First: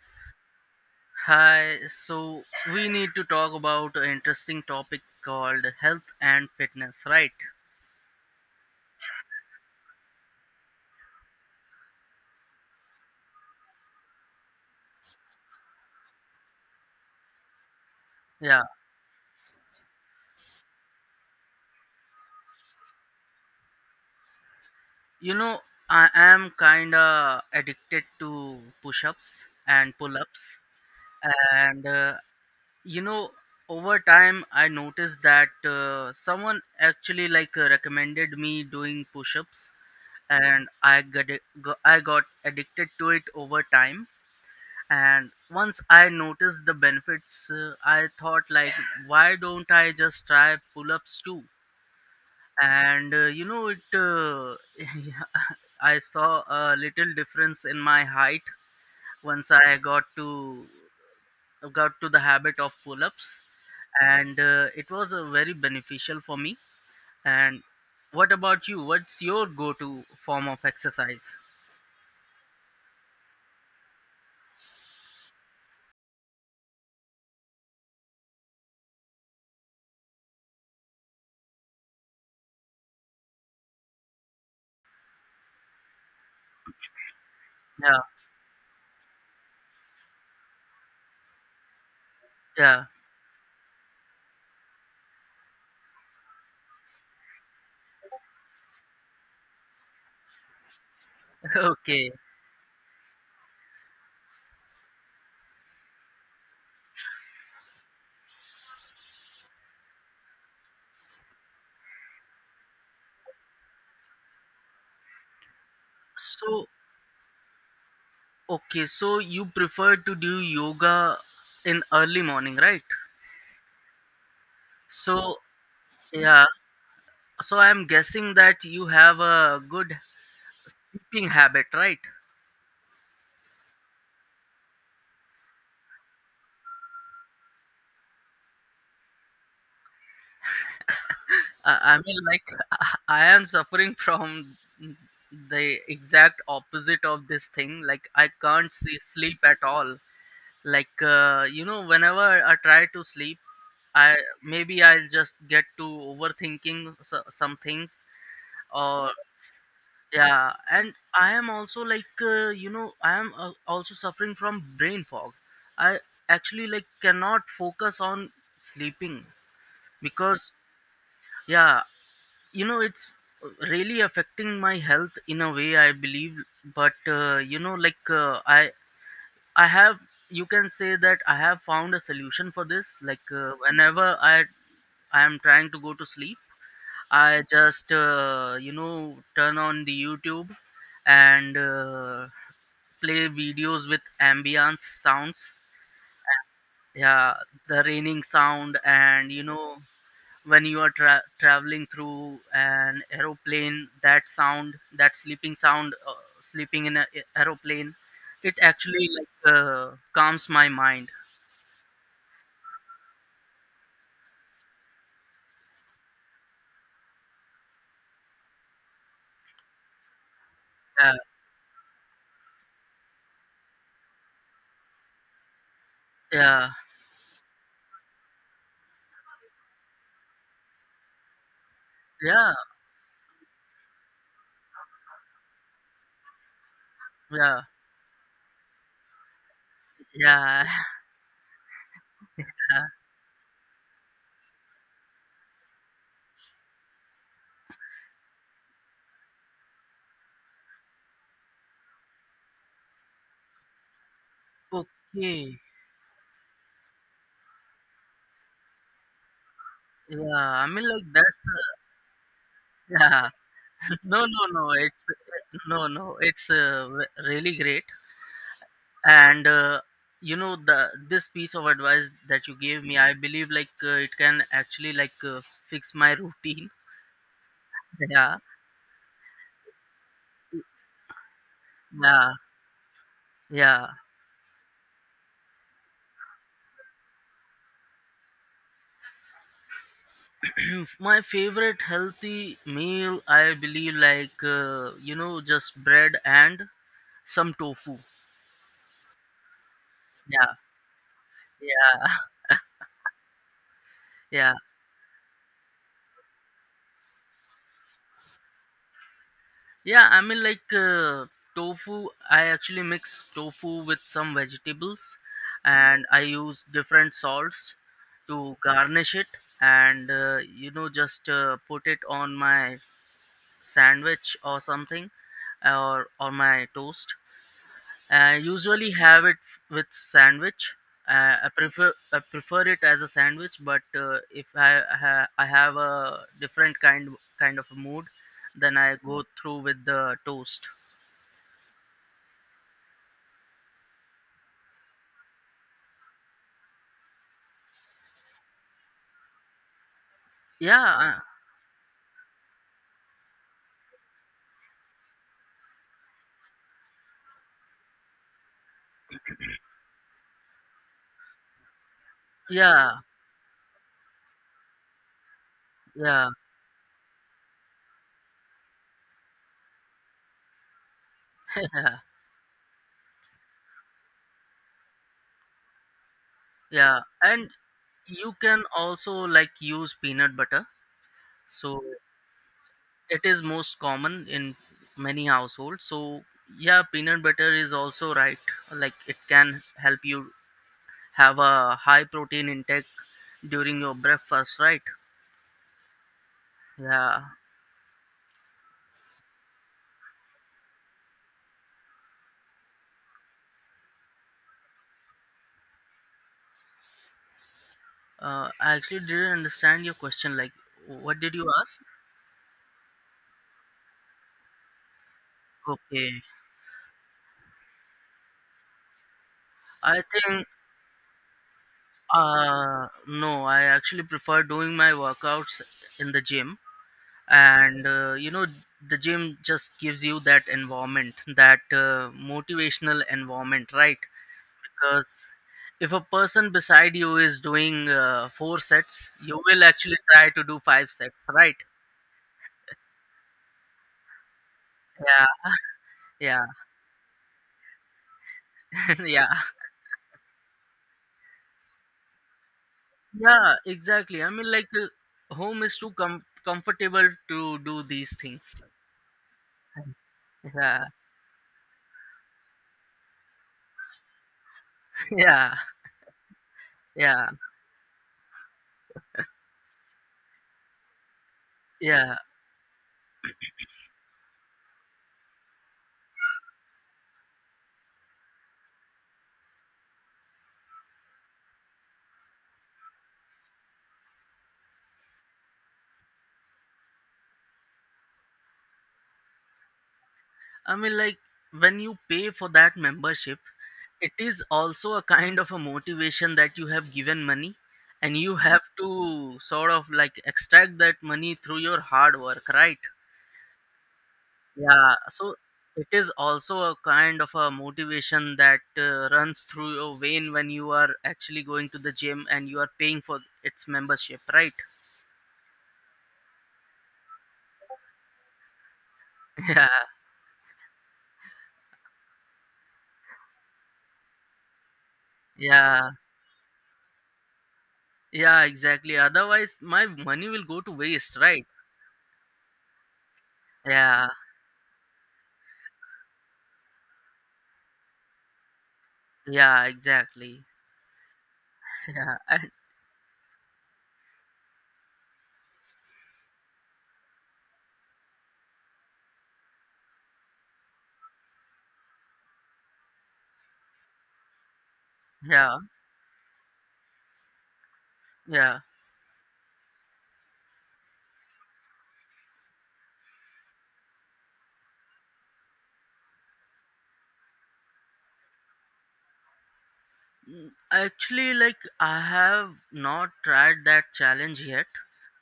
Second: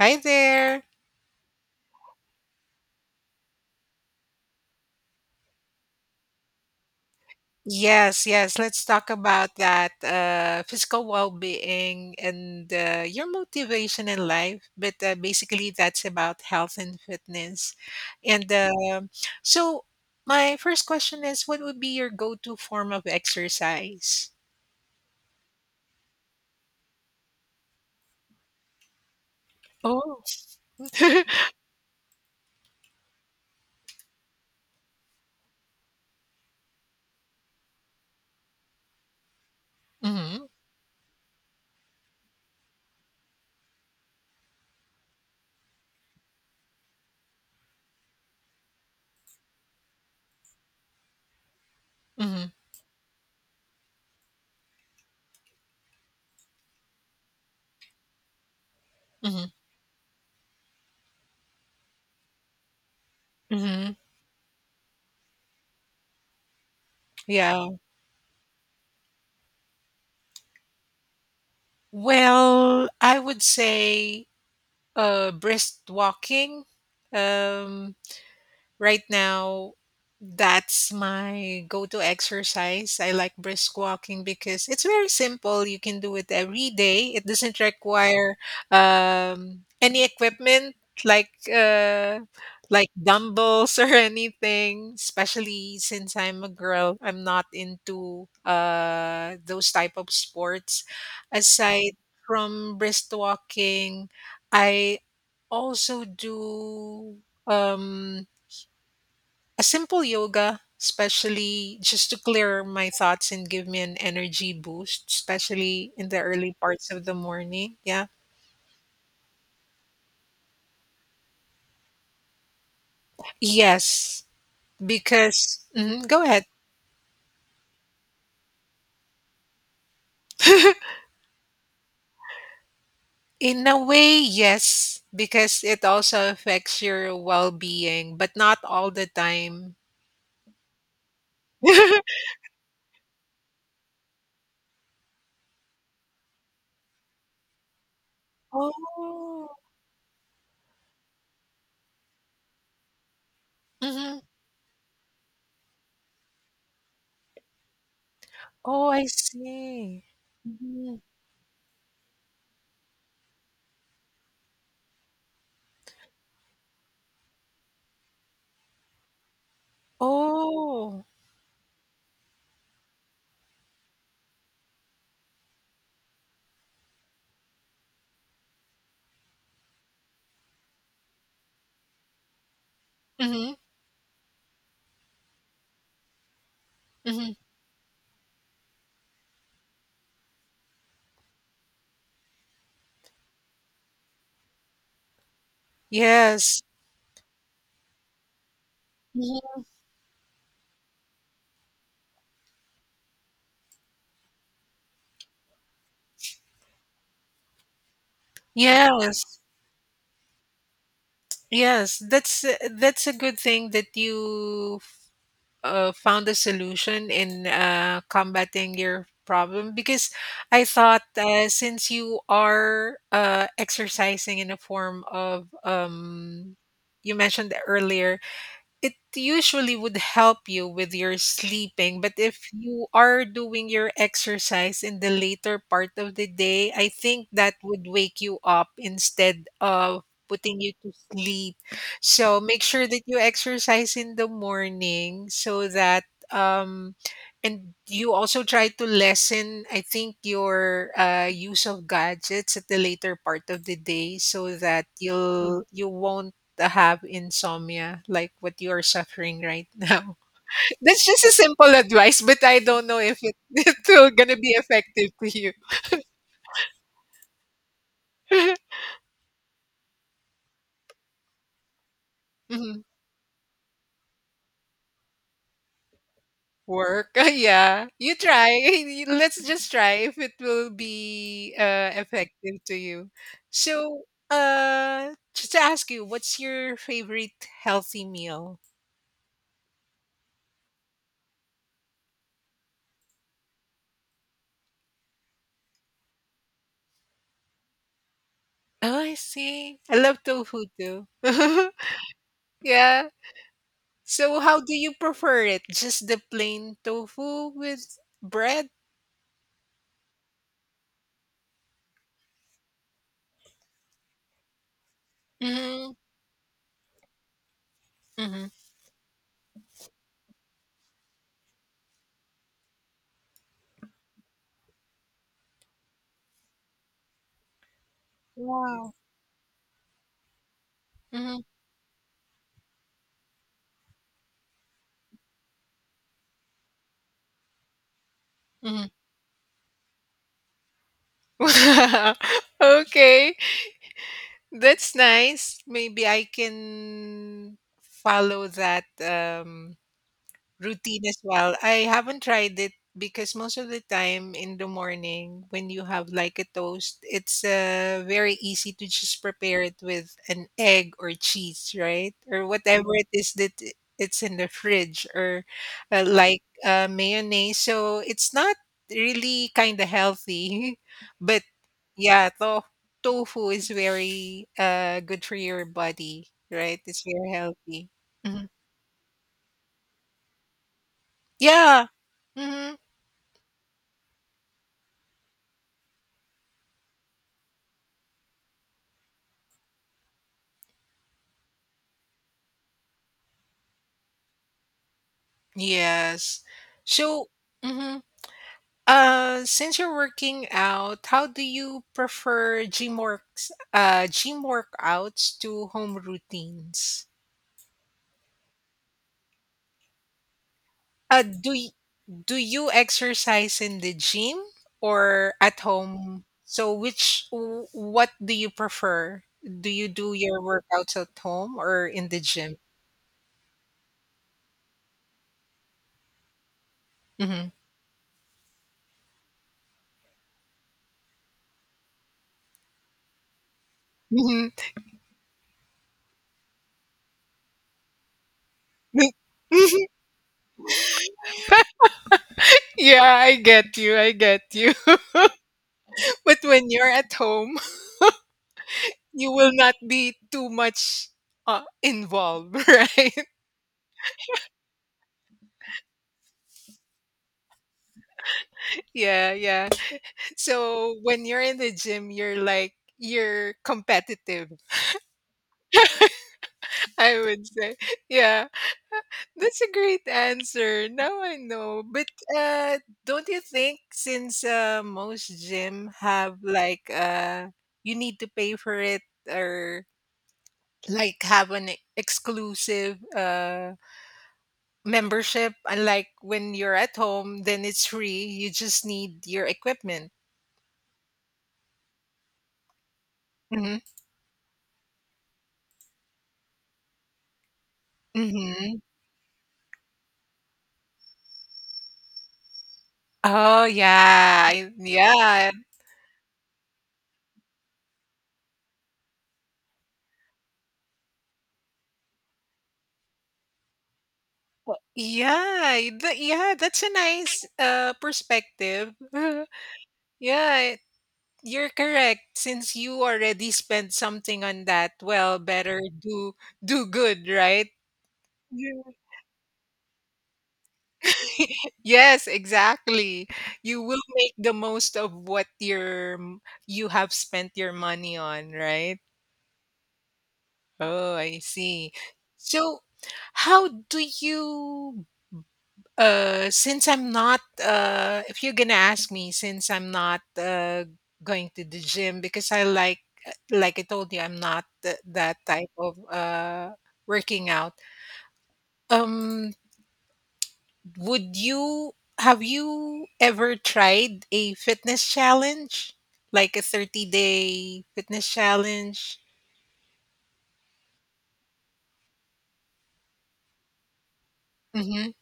Hi there. Hi, so we need to talk about an interesting topic called health and fitness, right? Yes, yes. Let's talk about that physical well-being and your motivation in life. But basically, that's about health and fitness. And Yeah, uh, so, my first question is, what would be your go-to form of exercise? you know, I am kind of addicted to push ups and pull Oh. ups, and you know, over time I noticed that someone actually recommended me doing push ups, Hmm. and I got addicted to it over time, and once I noticed the benefits I thought like why don't I just try pull-ups too. Hmm. And you know it I saw a little difference in my height Hmm. once I got to the habit of pull-ups, Hmm. and it was very beneficial for me. And Yeah. what about you, what's your go-to form of exercise? Well, I would say brisk walking. Um, Right now, that's my go to exercise. I like brisk walking because it's very simple. You can do it every day, it doesn't Yeah, require any equipment like uh yeah, like dumbbells or anything, especially since I'm a girl, I'm not into those type of sports. Aside okay. from brisk walking, I also do um a simple yoga, especially just to clear my thoughts and give me an energy boost, especially in the early So parts of the morning. Yeah. okay, so you prefer to do yoga in early morning, right? Yes, So because go ahead. yeah, so I'm guessing that you have a good sleeping habit, right? In a way, yes, because it also affects your well being, but not all the time. I mean, like, I am suffering from the exact opposite of this thing. Like I can't see, sleep Oh. at all. Like you know, whenever I try to sleep, I Mhm. maybe I'll just get to overthinking so, some things, Oh, I or see. yeah. And Mhm. I am also you know, i am also suffering from brain fog. I actually like cannot focus on sleeping, because Oh. yeah, you know it's really affecting my health in a way I believe. But you know I have, you can say that I have found a solution for this, Hmm. whenever I am trying to go to sleep, Hmm. I just you know, turn on the youtube, and play videos with ambience sounds. Yes. Yeah, the raining sound, and you Mhm. know, when you are traveling through an aeroplane, that sound, that sleeping sound, sleeping in an aeroplane, it actually Yes. Calms my mind. Yes, that's that's a good thing that you found a solution in combating your problem, because I thought Yeah. Since you are exercising in a form of Yeah. you mentioned earlier, it usually would help you with your sleeping, but if Yeah. you are doing your exercise in the later part of the day, I think that would wake you up instead of putting Yeah, you to sleep. So make yeah, sure that you exercise in the morning, so that um and you also try to lessen, I think, your use of gadgets at the later part of the day, so that okay. You won't have insomnia like what you are suffering right now. Yeah, I mean That's like just a that's simple advice, but I don't know if yeah. it, it's still No, gonna no, be no, it's, effective to you. no no, it's really great. And you know, the this piece of advice that you Mhm. gave me, I believe it can actually fix my routine. Work, yeah. You Yeah. try. Let's just try if it will be Yeah. effective to you. Yeah. So, just to ask you, what's your favorite healthy meal? My favorite healthy meal, I believe you know, just bread and some tofu. Oh, I see. I love Yeah, tofu too. yeah, Yeah. So yeah. how do you prefer it? Just the plain tofu with bread? Yeah, I mean tofu. I actually mix tofu with some vegetables, Mm-hmm. and I use different salts Mm-hmm. to garnish it, and you know, just put it on my sandwich or something, or on my toast. I usually Wow. have it with sandwich. Mm-hmm. I prefer it as a sandwich, but if I have a different kind of a mood, then I go through with the toast. Mm-hmm. Okay. That's nice. Maybe I can follow that Yeah, routine as well. I haven't tried it because most of the time in the morning when you have like a toast, it's very easy to just prepare it with an egg or cheese, right? Or whatever yeah, it is that it's in the fridge, or yeah, mayonnaise. So it's not really kind of healthy, but yeah, yeah, tofu is very good for your body, right? yeah. It's very And healthy. you Mhm. can also like use peanut butter. So Yeah. Mhm. it is most common in many households. So yeah, peanut butter is also right. Like it can help you have a high protein intake during your breakfast, right? Yes. Yeah. So, hmm since you're working out, how do you prefer gym works, gym workouts to home routines? I actually didn't understand your question. Like, what Uh, did do you y ask? do you exercise in the gym or at Okay. home? So, what do you prefer? Do you I do your think workouts at home or in the gym? No, I actually prefer doing my workouts in the gym. Hmm. And you know, the gym just gives you that environment, that motivational environment, right? Hmm. Because if a person beside you is doing four sets, you will actually try to do five sets, right? Yeah, I get you. I get you. Yeah, But when you're at home, yeah, you yeah. will not be too much involved, right? Yeah, exactly, I mean home is too comfortable to do these things. Yeah, yeah. Yeah, So when you're in the gym, you're like you're competitive. yeah, I yeah, would say, yeah, that's a great answer. Now I know, but yeah. uh, don't you think since most gym have you need to pay for it, or like have an exclusive membership, unlike when you're at home, then it's free, you just need your equipment. I mean, like, when you pay for that membership, Hmm. it is also a kind of a motivation, that you have given money, and you have Hmm. to sort of like extract that money through your hard work, right? Oh yeah. Yeah, so Yeah. it is also a kind of a motivation that runs through your vein when you are actually going to the gym and you are paying for its membership, right? Well, yeah, that's a nice perspective. Yeah. Yeah, you're correct, since you already spent something on that, well, Yeah, better do good, right? yeah exactly, otherwise my money will go to waste, right? Yes, exactly. You will Yeah, make the most of what your you have spent your money on, right? yeah exactly. Oh, I see. Yeah, and So, how do you since I'm not if you're going to ask me, since I'm not going to the gym, because I like I told you, I'm not that yeah, type of working out. yeah. Um Would you have you ever tried a fitness challenge? Like a 30-day fitness challenge? Mm, actually, like I have not tried that challenge yet. Mhm.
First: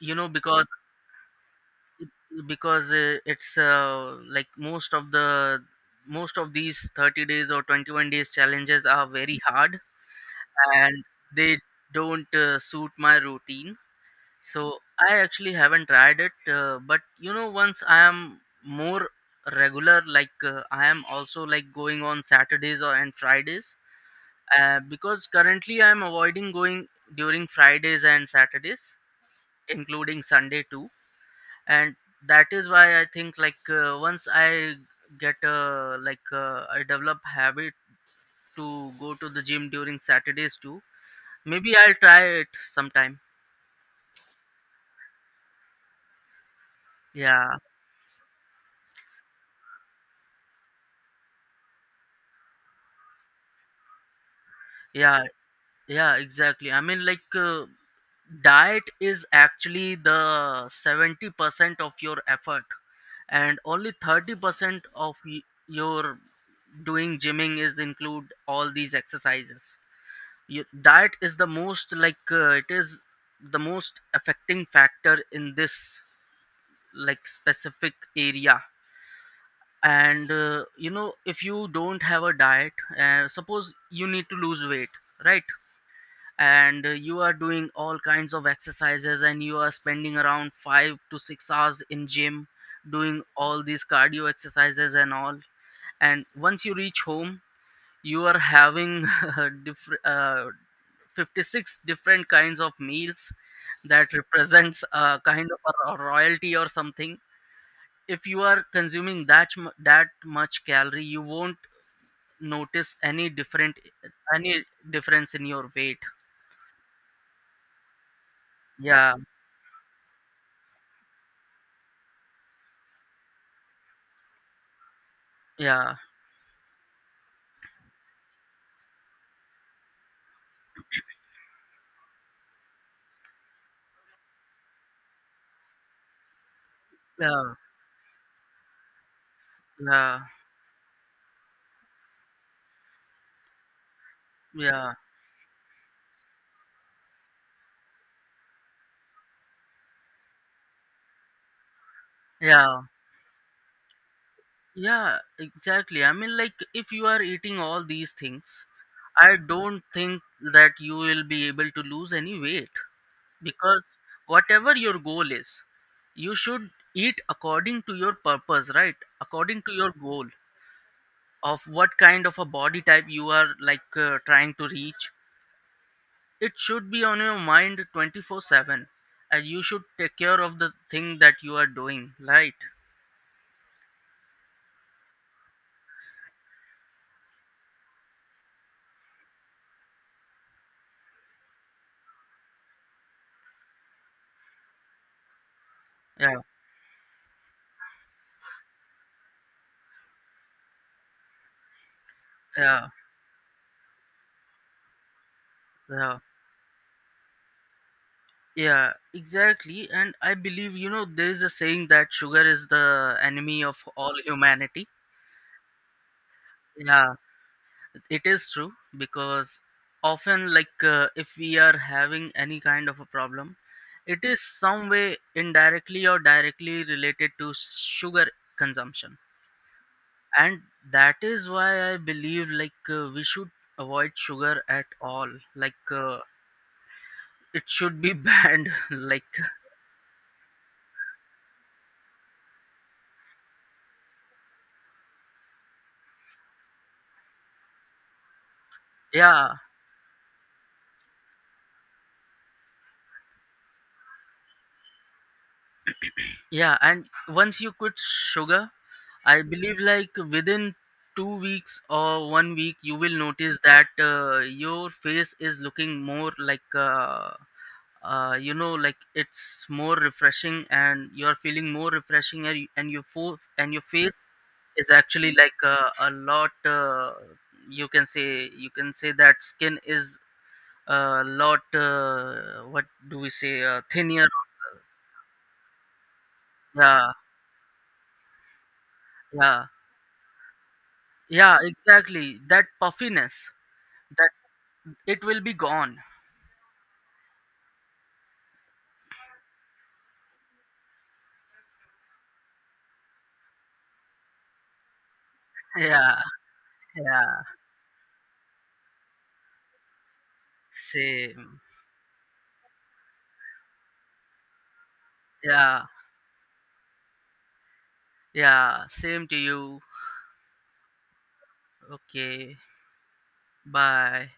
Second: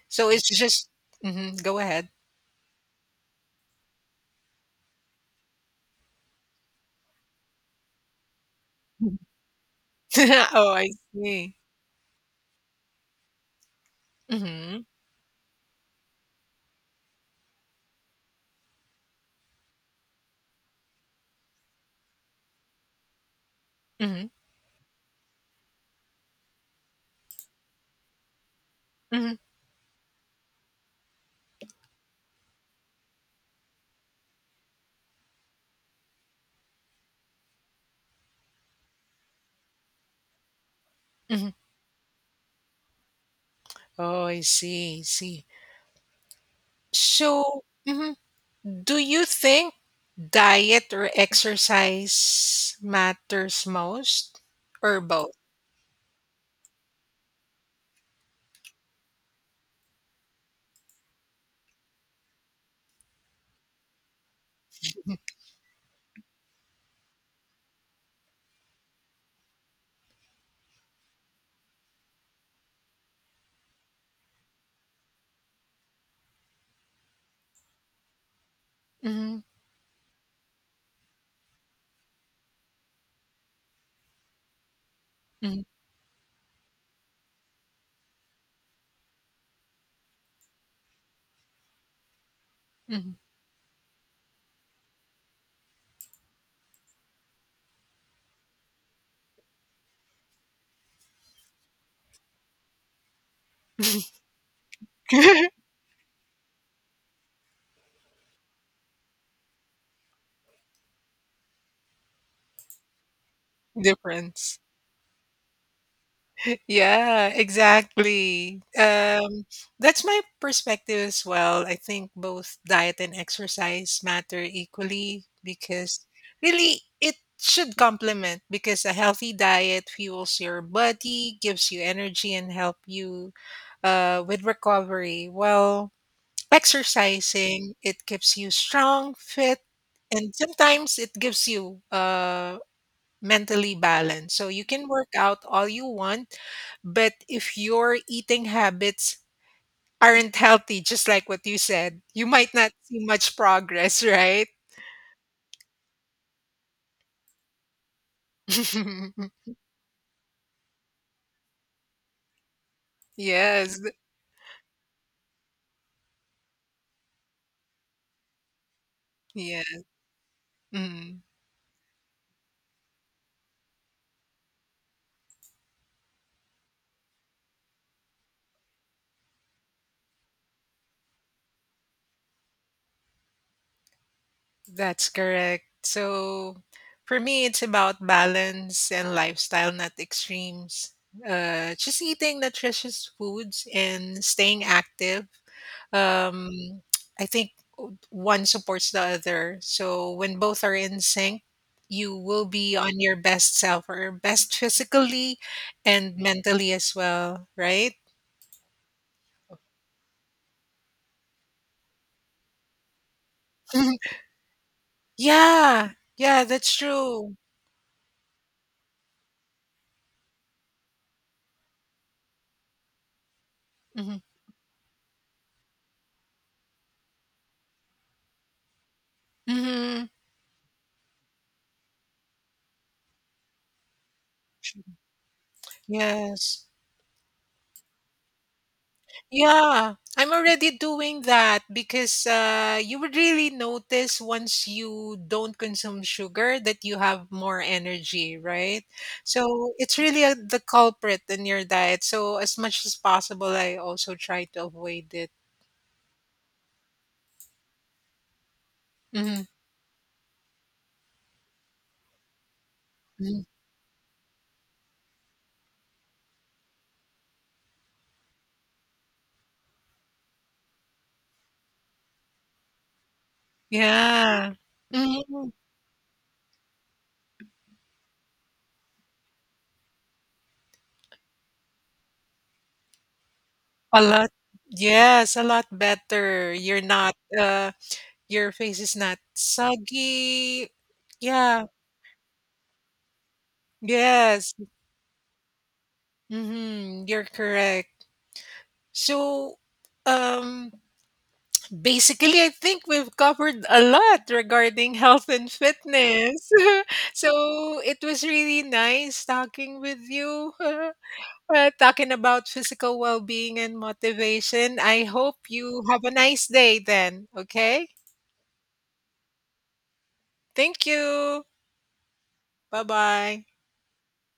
You know, So it's just mhm, go ahead. because it's most of these 30 days or 21 days challenges are very hard, Oh, I and see. they don't suit my routine. So Mhm. I actually haven't tried it. But you know, once I am more regular, I am also like going on Saturdays or and Fridays, Mhm. Because currently I'm avoiding going during fridays and saturdays, Mhm. including sunday too. And that is why I think once I get a I develop habit to go to the gym during saturdays too, Mhm. maybe I'll try it sometime. Oh, I see, I see. Yeah So, do you think diet or exercise matters most, or yeah. both? Yeah, exactly, I mean, like, diet is actually the 70% of your effort, and only 30% of your doing gymming is include all these exercises. Your diet is the most, like, it is the most affecting factor in this, like, specific area. Mhm. And, you know, if you don't have a diet, suppose you need to lose weight, right? Mhm. And you are doing all kinds of exercises, and you are spending around 5 to 6 hours in gym Mhm. doing all these cardio exercises and all. And once you reach home, you are having different 56 different kinds of meals that represents a kind of a royalty or something. If you are consuming that much calorie, you won't notice any different, Difference. any difference in your weight. Yeah, exactly. Yeah, That's my perspective as well. I think both diet and exercise matter equally, yeah, because really it should complement, because a healthy diet fuels your body, gives you energy, and help you with recovery. While yeah. exercising, it keeps you strong, fit, Yeah, and sometimes it gives you mentally balance. So you can yeah, work out all you want, but if your eating habits aren't healthy, just like what you said, you might not yeah, see much progress, right? yeah, exactly. I mean, like, if you are eating all these things, I don't think that you will be able to lose any weight, Yes. because whatever your goal is, you should eat according to your purpose, right? According to Yeah. your goal Mm, of what kind of a body type you are like trying to reach. It should be on your mind 24/7, and you should take care of the thing that you are doing, right? that's correct. So for me, it's about balance and lifestyle, not extremes. Just eating nutritious foods and staying active. Yeah, Um, I think one supports the other. So when both are in sync, you will be yeah, on your best self, or best physically and yeah. mentally as well, right? Yeah, exactly. And I believe, you know, there is a saying that sugar is the enemy of all humanity. Yeah. Yeah, that's Yeah, true. it is true, because often, like, if we are having any kind of a problem, Hmm. it is some way indirectly or directly related to sugar consumption. Hmm. And that is why I believe, like, we should avoid sugar at all. Like, Yes. it should be banned. Like, Yeah, I'm already doing that, because you would really notice once you don't consume sugar that you have more energy, right? yeah, So it's really a, the culprit in your diet. So as much as possible, I also try to avoid it. yeah. And once you quit sugar, I Mhm. believe like within 2 weeks or one week, you will Mhm. notice that your face is looking more like you know like it's more refreshing, and you're feeling more refreshing and and your face Yeah. is actually Mhm. like a lot you can say, you can say that skin is a lot what do we say, A thinner. lot. Yes, a lot better. You're Yeah, not, your face is not yeah, soggy. yeah Yeah. exactly, that puffiness, that, Yes. it will be gone. Mm-hmm. You're correct. So, um, basically, I think we've covered a lot regarding health and Yeah, fitness. yeah, So, it was really nice talking with you, same. Talking about physical well being and motivation. I hope you Yeah, have a nice day then. Okay. yeah, same to you. Thank you. Okay, Bye bye. bye.